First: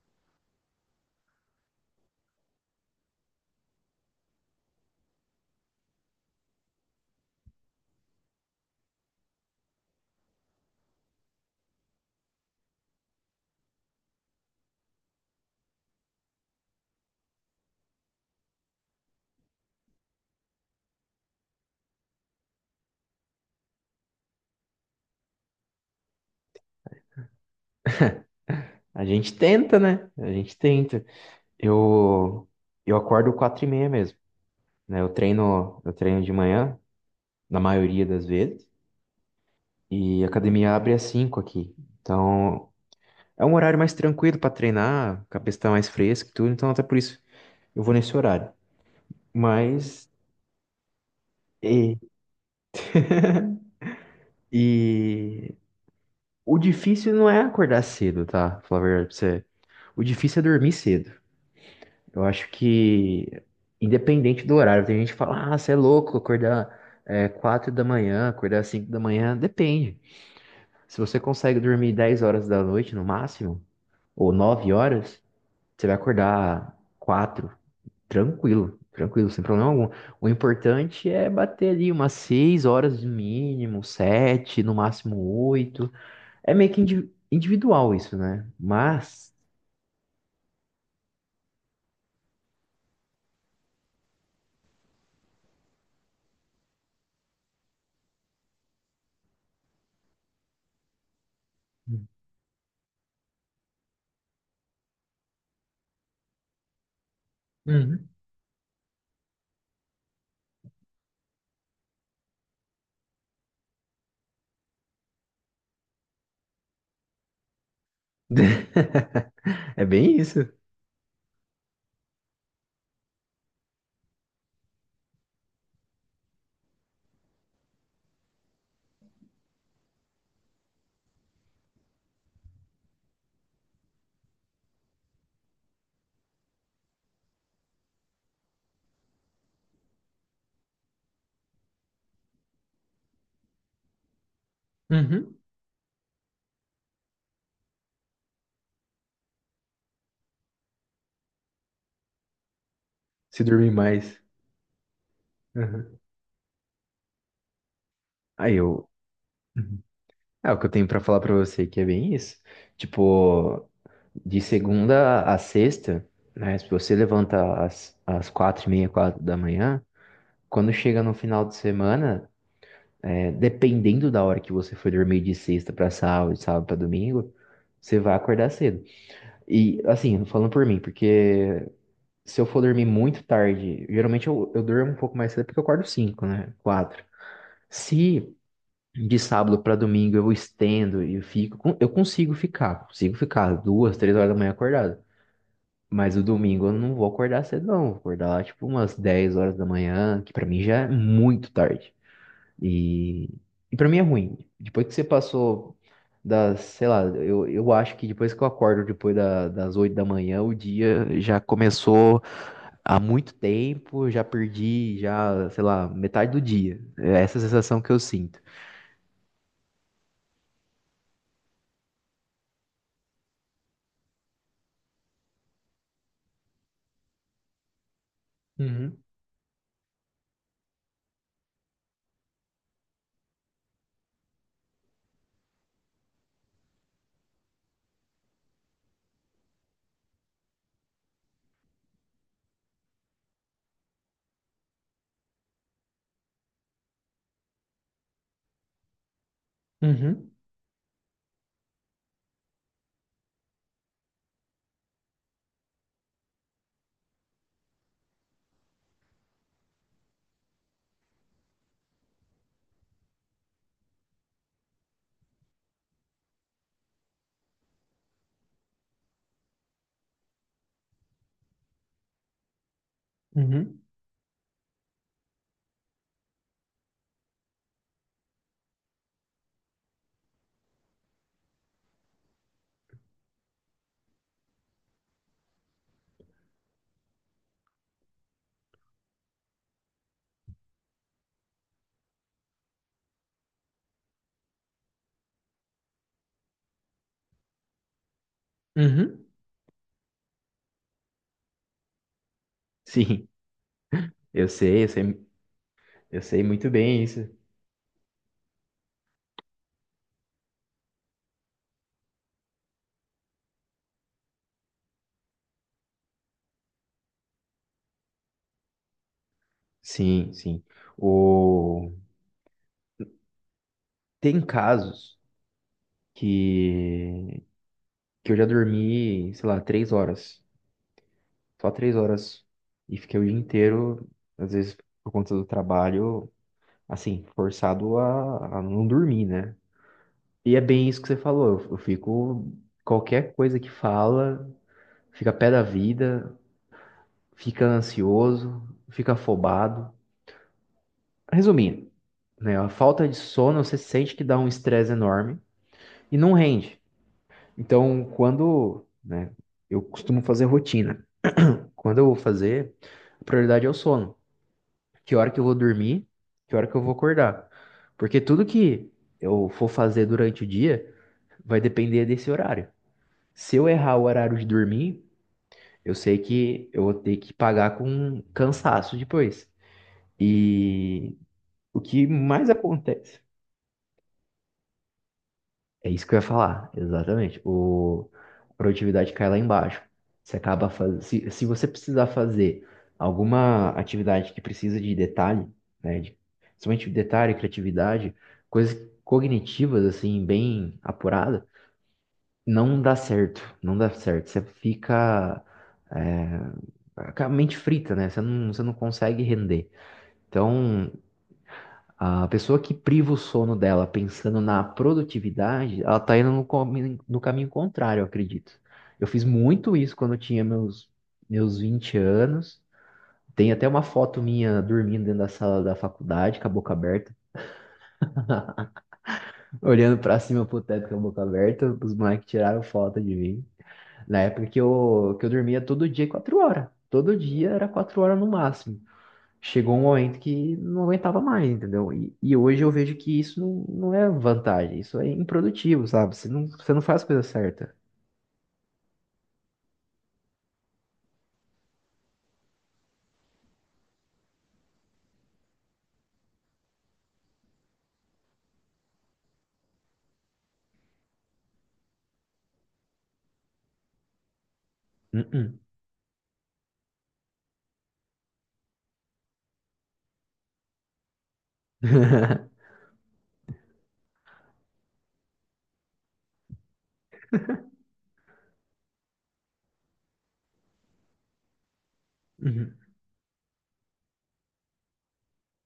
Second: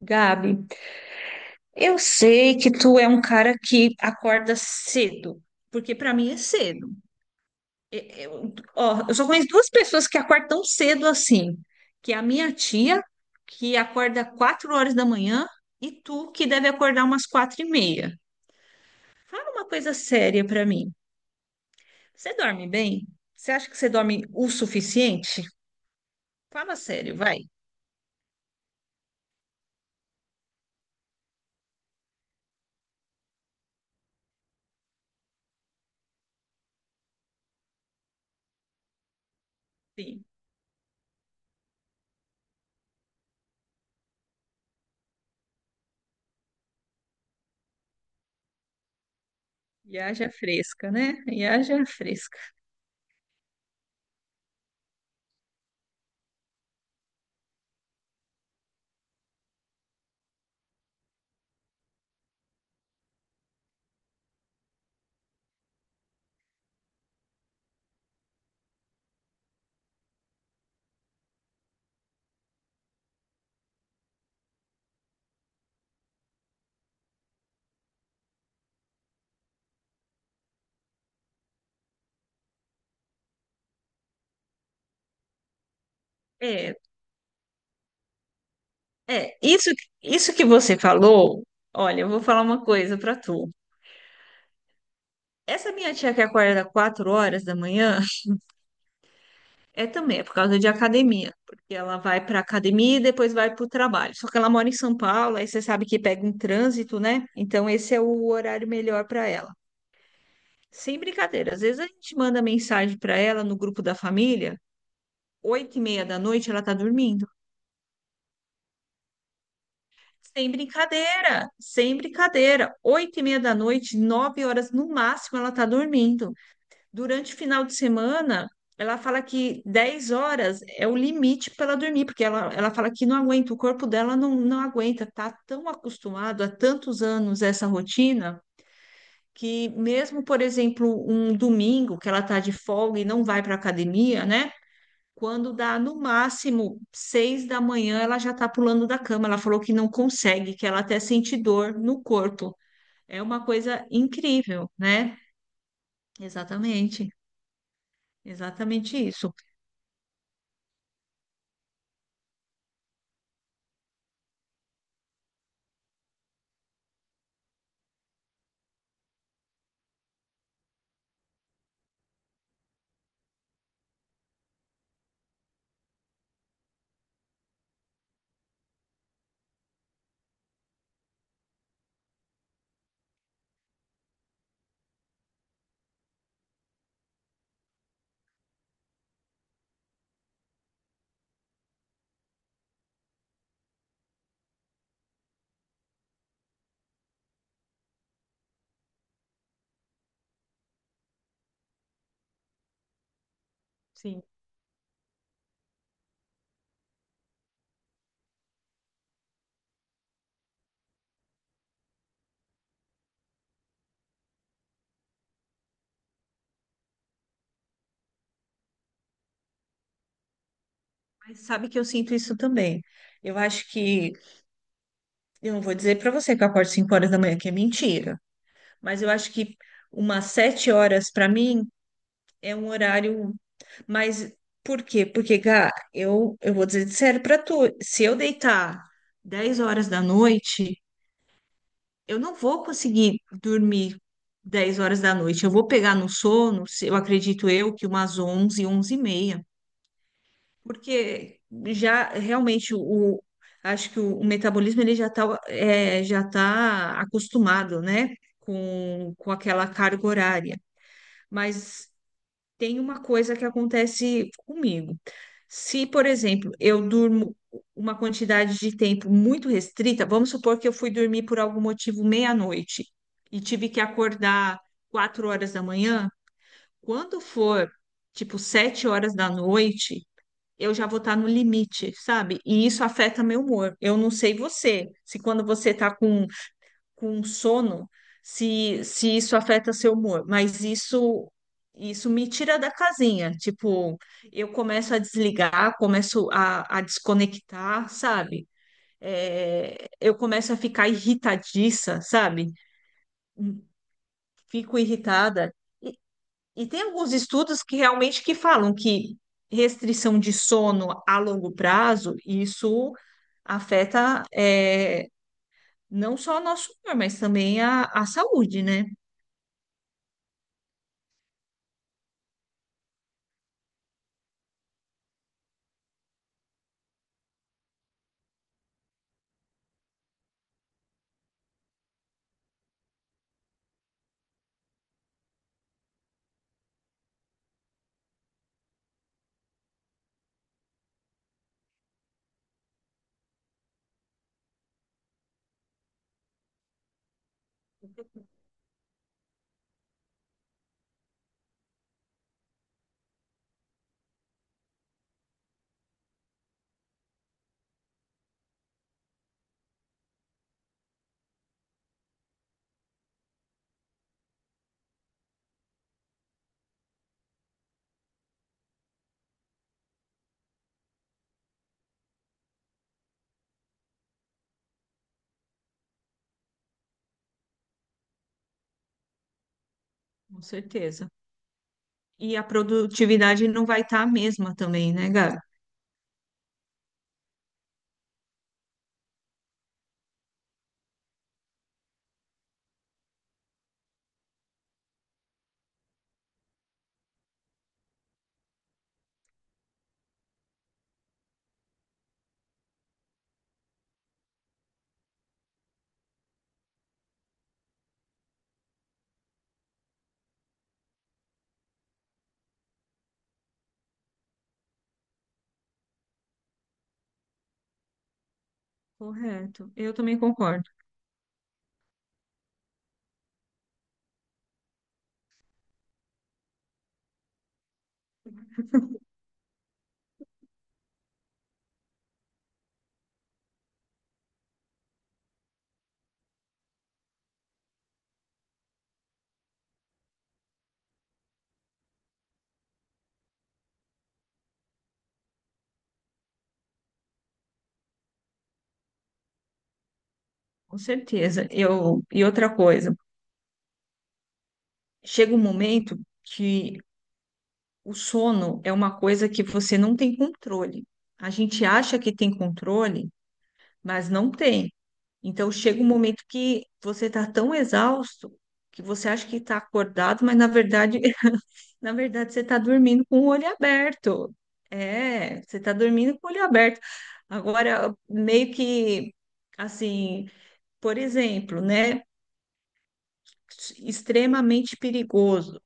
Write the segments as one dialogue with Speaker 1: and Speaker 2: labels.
Speaker 1: Gabi, eu sei que tu é um cara que acorda cedo, porque para mim é cedo. Eu, eu só conheço duas pessoas que acordam tão cedo assim, que é a minha tia, que acorda quatro horas da manhã, e tu, que deve acordar umas quatro e meia. Fala uma coisa séria para mim. Você dorme bem? Você acha que você dorme o suficiente? Fala sério, vai.
Speaker 2: A gente tenta, né? A gente tenta. Eu, eu acordo 4h30 mesmo, né? Eu treino de manhã, na maioria das vezes, e
Speaker 1: Sim,
Speaker 2: a academia abre às cinco aqui. Então, é um horário mais tranquilo para treinar, a cabeça tá mais fresca e tudo, então até por isso eu vou nesse horário.
Speaker 1: e
Speaker 2: Mas,
Speaker 1: haja fresca, né? E haja
Speaker 2: e,
Speaker 1: fresca.
Speaker 2: e o difícil não é acordar cedo, tá? Falar a verdade pra você. O difícil é dormir cedo. Eu acho que, independente do horário, tem gente que fala, ah, você é louco acordar 4 da manhã, acordar 5 da manhã, depende. Se você consegue dormir 10 horas da noite no máximo, ou 9 horas, você vai acordar 4 tranquilo, tranquilo, sem problema algum. O importante é bater ali umas 6 horas no mínimo, 7 no máximo 8. É meio
Speaker 1: É,
Speaker 2: que individual isso, né? Mas
Speaker 1: é, isso que você falou, olha, eu vou falar uma coisa pra tu. Essa minha tia que acorda 4 horas da manhã também é por causa de academia, porque ela vai pra academia e depois vai pro trabalho. Só que ela mora em São Paulo, aí você sabe que pega um trânsito, né? Então esse é
Speaker 2: Uhum,
Speaker 1: o horário melhor pra ela. Sem brincadeira, às vezes a gente manda mensagem pra ela no grupo da família, 8 e meia da noite ela tá dormindo.
Speaker 2: é bem isso.
Speaker 1: Sem brincadeira, sem brincadeira. Oito e meia da noite, nove horas no máximo, ela tá dormindo. Durante o final de semana, ela fala que 10 horas é o limite para ela dormir, porque ela fala que não aguenta, o corpo dela não aguenta, tá tão acostumado há tantos anos a essa rotina que mesmo, por exemplo, um domingo que ela tá de folga e não vai para academia, né?
Speaker 2: Uhum.
Speaker 1: Quando dá no máximo seis da manhã, ela já tá pulando da cama. Ela falou que não consegue, que ela até sente dor no corpo. É
Speaker 2: Se
Speaker 1: uma
Speaker 2: dormir
Speaker 1: coisa
Speaker 2: mais.
Speaker 1: incrível, né?
Speaker 2: Aham.
Speaker 1: Exatamente,
Speaker 2: Aí eu.
Speaker 1: exatamente isso.
Speaker 2: Uhum. É o que eu tenho pra falar pra você, que é bem isso. Tipo, de segunda a sexta, né? Se você levanta às 4h30, 4 da manhã, quando chega no final de semana, é, dependendo da hora que você foi dormir de sexta pra sábado, de sábado pra domingo, você vai acordar cedo. E, assim, falando por mim, porque se eu for dormir muito tarde, geralmente eu durmo um pouco mais cedo porque eu acordo cinco, né? Quatro. Se De sábado para domingo eu estendo e eu fico. Eu consigo ficar duas, três horas da manhã acordado. Mas o domingo eu não vou acordar cedo, não. Vou acordar lá tipo umas 10 horas da manhã, que para mim já é muito tarde. E, e para mim é
Speaker 1: Sim.
Speaker 2: ruim. Depois que você passou das, sei lá, eu acho que depois que eu acordo depois das 8 da manhã, o dia já começou há muito tempo, já perdi, já, sei lá, metade do dia. É essa a sensação que eu sinto.
Speaker 1: Mas sabe que eu sinto isso também. Eu acho que, eu não vou dizer para você que eu acordo 5 horas da manhã, que é mentira,
Speaker 2: Uhum,
Speaker 1: mas eu acho que umas 7 horas para mim é um horário. Mas por quê? Porque, Gá, eu vou dizer de sério para tu, se eu deitar 10 horas da noite, eu não vou conseguir dormir 10 horas da noite. Eu vou pegar no sono, eu acredito eu, que umas 11, 11 e meia.
Speaker 2: uhum.
Speaker 1: Porque já realmente o acho que o metabolismo ele já está já tá acostumado, né, com aquela carga horária. Mas tem uma coisa que acontece comigo. Se, por exemplo, eu durmo uma quantidade de tempo muito restrita, vamos supor que eu fui dormir por algum motivo meia-noite e tive
Speaker 2: Uhum.
Speaker 1: que acordar quatro horas da manhã, quando for tipo sete horas da noite eu já vou estar no limite, sabe? E isso afeta meu humor. Eu não sei você, se quando você está com sono, se isso afeta seu humor, mas isso me tira da casinha. Tipo, eu começo a desligar, começo a desconectar, sabe?
Speaker 2: Uhum.
Speaker 1: É, eu começo a ficar irritadiça, sabe?
Speaker 2: Sim,
Speaker 1: Hum,
Speaker 2: eu
Speaker 1: Fico
Speaker 2: sei, eu sei,
Speaker 1: irritada.
Speaker 2: eu sei
Speaker 1: E
Speaker 2: muito
Speaker 1: tem
Speaker 2: bem
Speaker 1: alguns
Speaker 2: isso.
Speaker 1: estudos que realmente que falam que restrição de sono a longo prazo, isso afeta é, não só o nosso humor, mas também a saúde, né?
Speaker 2: Sim, sim. O... Tem casos que... que eu já dormi, sei lá, 3 horas. Só 3 horas. E fiquei o dia inteiro, às vezes por conta do trabalho, assim, forçado a não dormir, né? E é bem isso que você falou. Eu fico. Qualquer coisa que fala, fica pé da vida, fica ansioso, fica afobado. Resumindo, né? A falta de sono, você sente que dá um estresse enorme e não rende. Então, quando, né, eu costumo fazer rotina. Quando eu vou fazer, a prioridade é o sono. Que hora que eu vou dormir, que hora que eu vou acordar. Porque tudo que eu for fazer durante o dia vai depender desse horário. Se eu errar o horário de dormir, eu sei que eu vou ter que pagar com cansaço depois.
Speaker 1: Com certeza.
Speaker 2: E o que
Speaker 1: E a
Speaker 2: mais acontece.
Speaker 1: produtividade não vai estar a mesma também, né, Gabi?
Speaker 2: É isso que eu ia falar, exatamente. O, a produtividade cai lá embaixo. Você acaba se você precisar fazer alguma atividade que precisa de detalhe, né, de, principalmente detalhe, criatividade, coisas cognitivas, assim, bem apurada, não dá certo, não dá certo. Você fica com a mente frita, né? Você não consegue render. Então, a pessoa que priva o sono dela pensando na produtividade, ela tá indo no caminho contrário, eu acredito. Eu fiz
Speaker 1: Correto.
Speaker 2: muito
Speaker 1: Eu
Speaker 2: isso quando
Speaker 1: também
Speaker 2: eu tinha
Speaker 1: concordo.
Speaker 2: meus 20 anos. Tem até uma foto minha dormindo dentro da sala da faculdade, com a boca aberta, olhando pra cima pro teto com a boca aberta. Os moleques tiraram foto de mim. Na época que eu dormia todo dia, 4 horas. Todo dia era 4 horas no máximo. Chegou um momento que não aguentava mais, entendeu? E hoje eu vejo que isso não é vantagem, isso é improdutivo, sabe? Você não faz a coisa certa.
Speaker 1: Com certeza. Eu, e outra coisa, chega um momento que o sono é uma coisa que você não tem controle. A gente acha que tem controle, mas não tem. Então
Speaker 2: Uh-uh.
Speaker 1: chega um momento que você está tão exausto que você acha que está acordado, mas na verdade, na verdade você está dormindo com o olho aberto. É, você está dormindo com o olho aberto. Agora, meio que assim, por exemplo, né?
Speaker 2: Uhum.
Speaker 1: Extremamente perigoso.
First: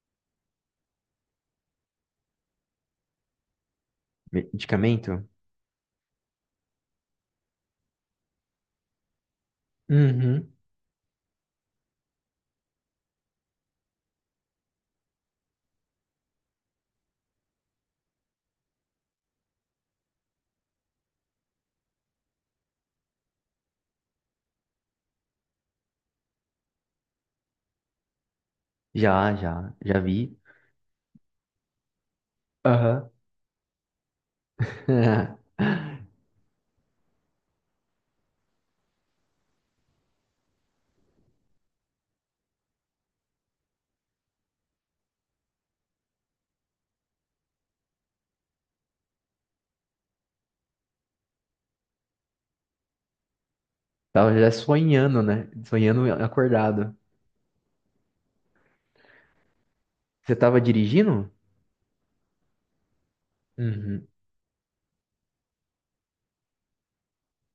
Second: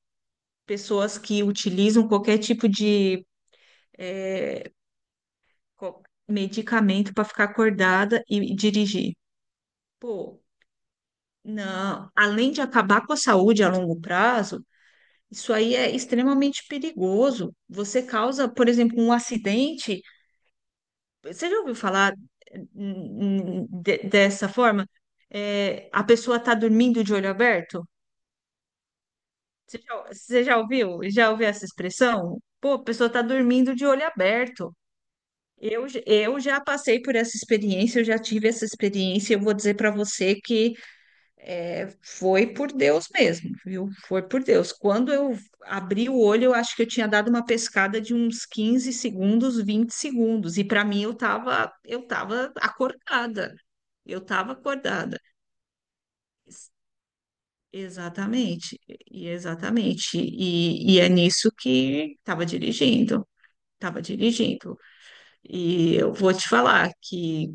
Speaker 1: Pessoas que utilizam qualquer tipo de é,
Speaker 2: Medicamento?
Speaker 1: co- medicamento para ficar acordada e dirigir. Pô,
Speaker 2: Uhum.
Speaker 1: não, além de acabar com a saúde a longo prazo, isso aí é extremamente perigoso. Você causa, por exemplo, um acidente. Você já ouviu falar dessa forma? É, a pessoa está dormindo de olho aberto?
Speaker 2: Já, já, já vi.
Speaker 1: Você já ouviu? Já ouviu essa expressão? Pô, a pessoa
Speaker 2: Aham.
Speaker 1: está dormindo de olho aberto. Eu já passei por essa experiência, eu já tive essa experiência. Eu vou dizer para você que é, foi por Deus mesmo, viu? Foi por Deus. Quando eu abri o olho, eu acho que eu tinha dado uma pescada de uns 15 segundos, 20 segundos, e para mim eu tava acordada. Eu
Speaker 2: Tava já
Speaker 1: tava acordada.
Speaker 2: sonhando, né? Sonhando
Speaker 1: Ex-
Speaker 2: acordado.
Speaker 1: Exatamente, e exatamente.
Speaker 2: Você tava
Speaker 1: E é
Speaker 2: dirigindo?
Speaker 1: nisso que estava dirigindo, estava
Speaker 2: Uhum.
Speaker 1: dirigindo. E eu vou te falar que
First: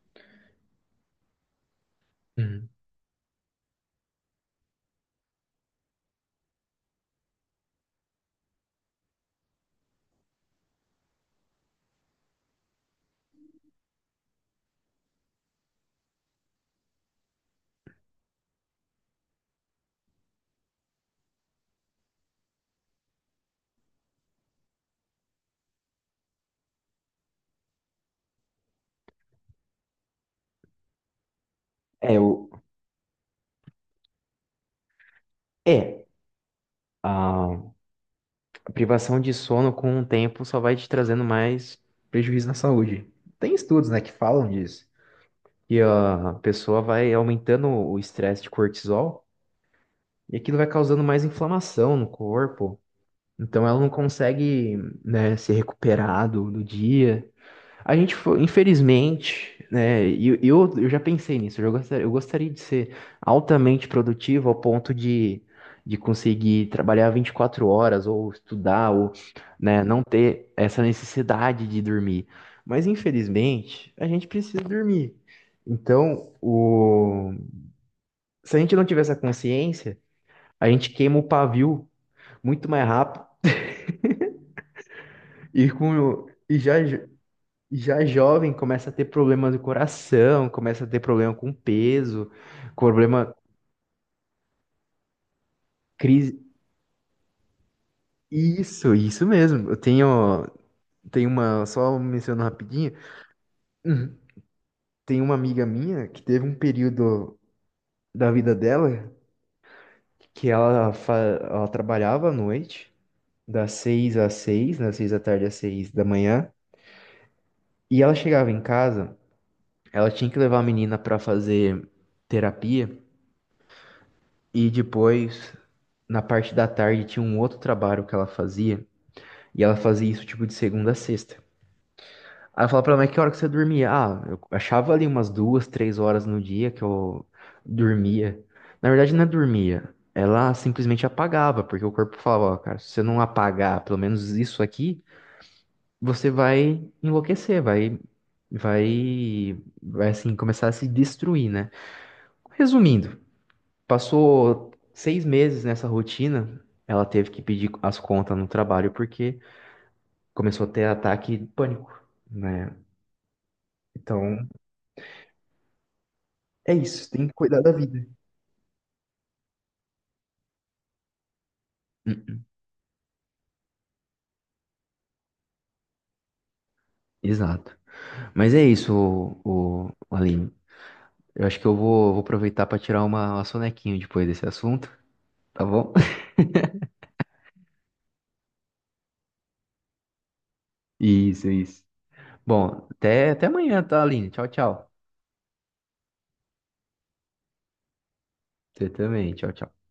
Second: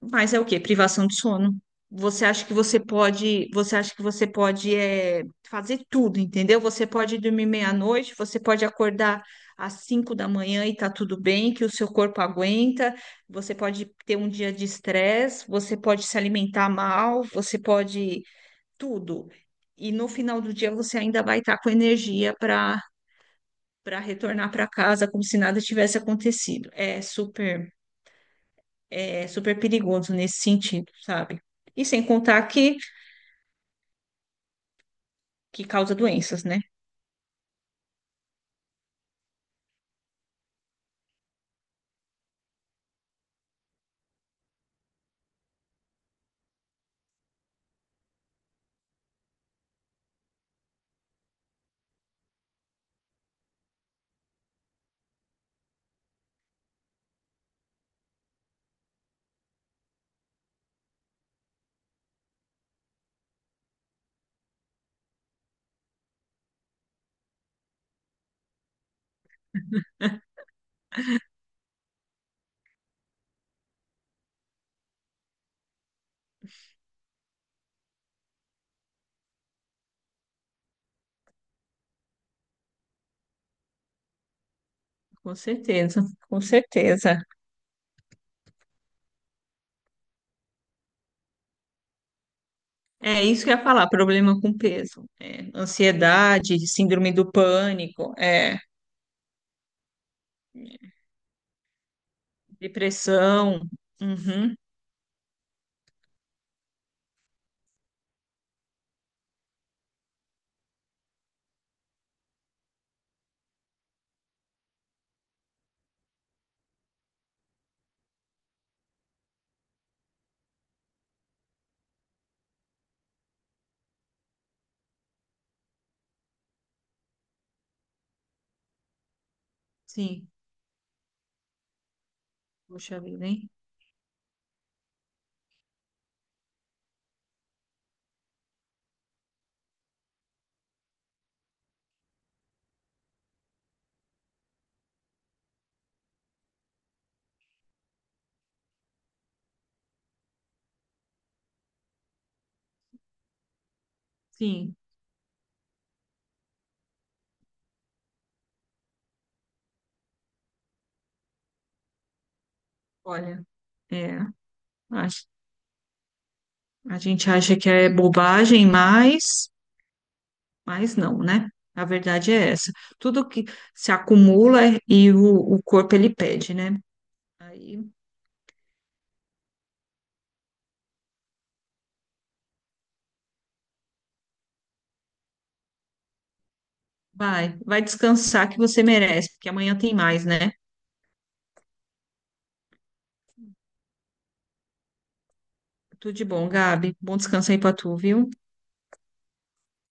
Speaker 1: mas é o quê? Privação de sono. Você acha que
Speaker 2: Uhum.
Speaker 1: você pode, você acha que você pode é, fazer tudo, entendeu? Você pode dormir meia-noite, você pode acordar às cinco da manhã e tá tudo bem, que o seu corpo aguenta, você pode ter um dia de estresse, você pode se alimentar mal, você pode tudo. E no final do dia você ainda vai estar com energia para para retornar para casa como se nada tivesse acontecido. É super perigoso nesse sentido, sabe? E sem
Speaker 2: É, o...
Speaker 1: contar que causa
Speaker 2: É.
Speaker 1: doenças, né?
Speaker 2: Ah. Privação de sono com o tempo só vai te trazendo mais prejuízo na saúde. Tem estudos, né, que falam disso. E a pessoa vai aumentando o estresse de cortisol e aquilo vai causando mais inflamação no corpo. Então ela não consegue, né, se recuperar do, do dia. A gente foi, infelizmente, né? E eu já pensei nisso. Eu gostaria de ser altamente produtivo ao ponto de conseguir trabalhar 24 horas ou estudar, ou, né, não ter essa necessidade de dormir. Mas infelizmente, a gente precisa dormir. Então, se a gente não tiver essa consciência, a gente queima o pavio muito mais rápido
Speaker 1: Com
Speaker 2: e,
Speaker 1: certeza,
Speaker 2: com...
Speaker 1: com
Speaker 2: e já
Speaker 1: certeza.
Speaker 2: já jovem começa a ter problema do coração, começa a ter problema com peso,
Speaker 1: É
Speaker 2: problema
Speaker 1: isso que eu ia falar, problema com peso, é,
Speaker 2: crise.
Speaker 1: ansiedade, síndrome do pânico, é,
Speaker 2: Isso mesmo. Eu tenho uma, só mencionando rapidinho,
Speaker 1: depressão.
Speaker 2: Uhum,
Speaker 1: Uhum,
Speaker 2: tem uma amiga minha que teve um período da vida dela que ela trabalhava à noite, das seis às seis, das seis da tarde às seis da manhã, e ela chegava em casa, ela tinha que levar a menina para fazer terapia. E depois, na parte da tarde, tinha um outro trabalho que ela fazia. E ela fazia isso
Speaker 1: sim,
Speaker 2: tipo de segunda a sexta. Aí eu falava pra
Speaker 1: poxa
Speaker 2: ela, mas que
Speaker 1: vida,
Speaker 2: hora que você
Speaker 1: hein?
Speaker 2: dormia? Ah, eu achava ali umas duas, três horas no dia que eu dormia. Na verdade, não é dormia. Ela simplesmente apagava, porque o corpo falava, ó, cara, se você não apagar pelo menos isso aqui, você vai enlouquecer, vai, vai, vai assim, começar a se destruir, né? Resumindo, passou
Speaker 1: Sim,
Speaker 2: 6 meses nessa rotina, ela teve que pedir as contas no trabalho porque começou a ter ataque de pânico, né?
Speaker 1: olha, é,
Speaker 2: Então,
Speaker 1: a,
Speaker 2: é
Speaker 1: a
Speaker 2: isso, tem
Speaker 1: gente
Speaker 2: que
Speaker 1: acha
Speaker 2: cuidar
Speaker 1: que
Speaker 2: da
Speaker 1: é
Speaker 2: vida.
Speaker 1: bobagem, mas não, né? A verdade é essa. Tudo que se acumula e o corpo ele pede, né?
Speaker 2: Exato.
Speaker 1: Aí
Speaker 2: Mas é isso, o Aline. Eu acho que eu vou aproveitar para tirar uma sonequinha depois desse assunto, tá bom?
Speaker 1: vai, vai descansar que você merece, porque amanhã tem mais, né?
Speaker 2: Isso, isso. Bom, até amanhã, tá, Aline? Tchau, tchau.
Speaker 1: Tudo de bom, Gabi. Bom descanso aí pra tu, viu?
Speaker 2: Você também, tchau, tchau.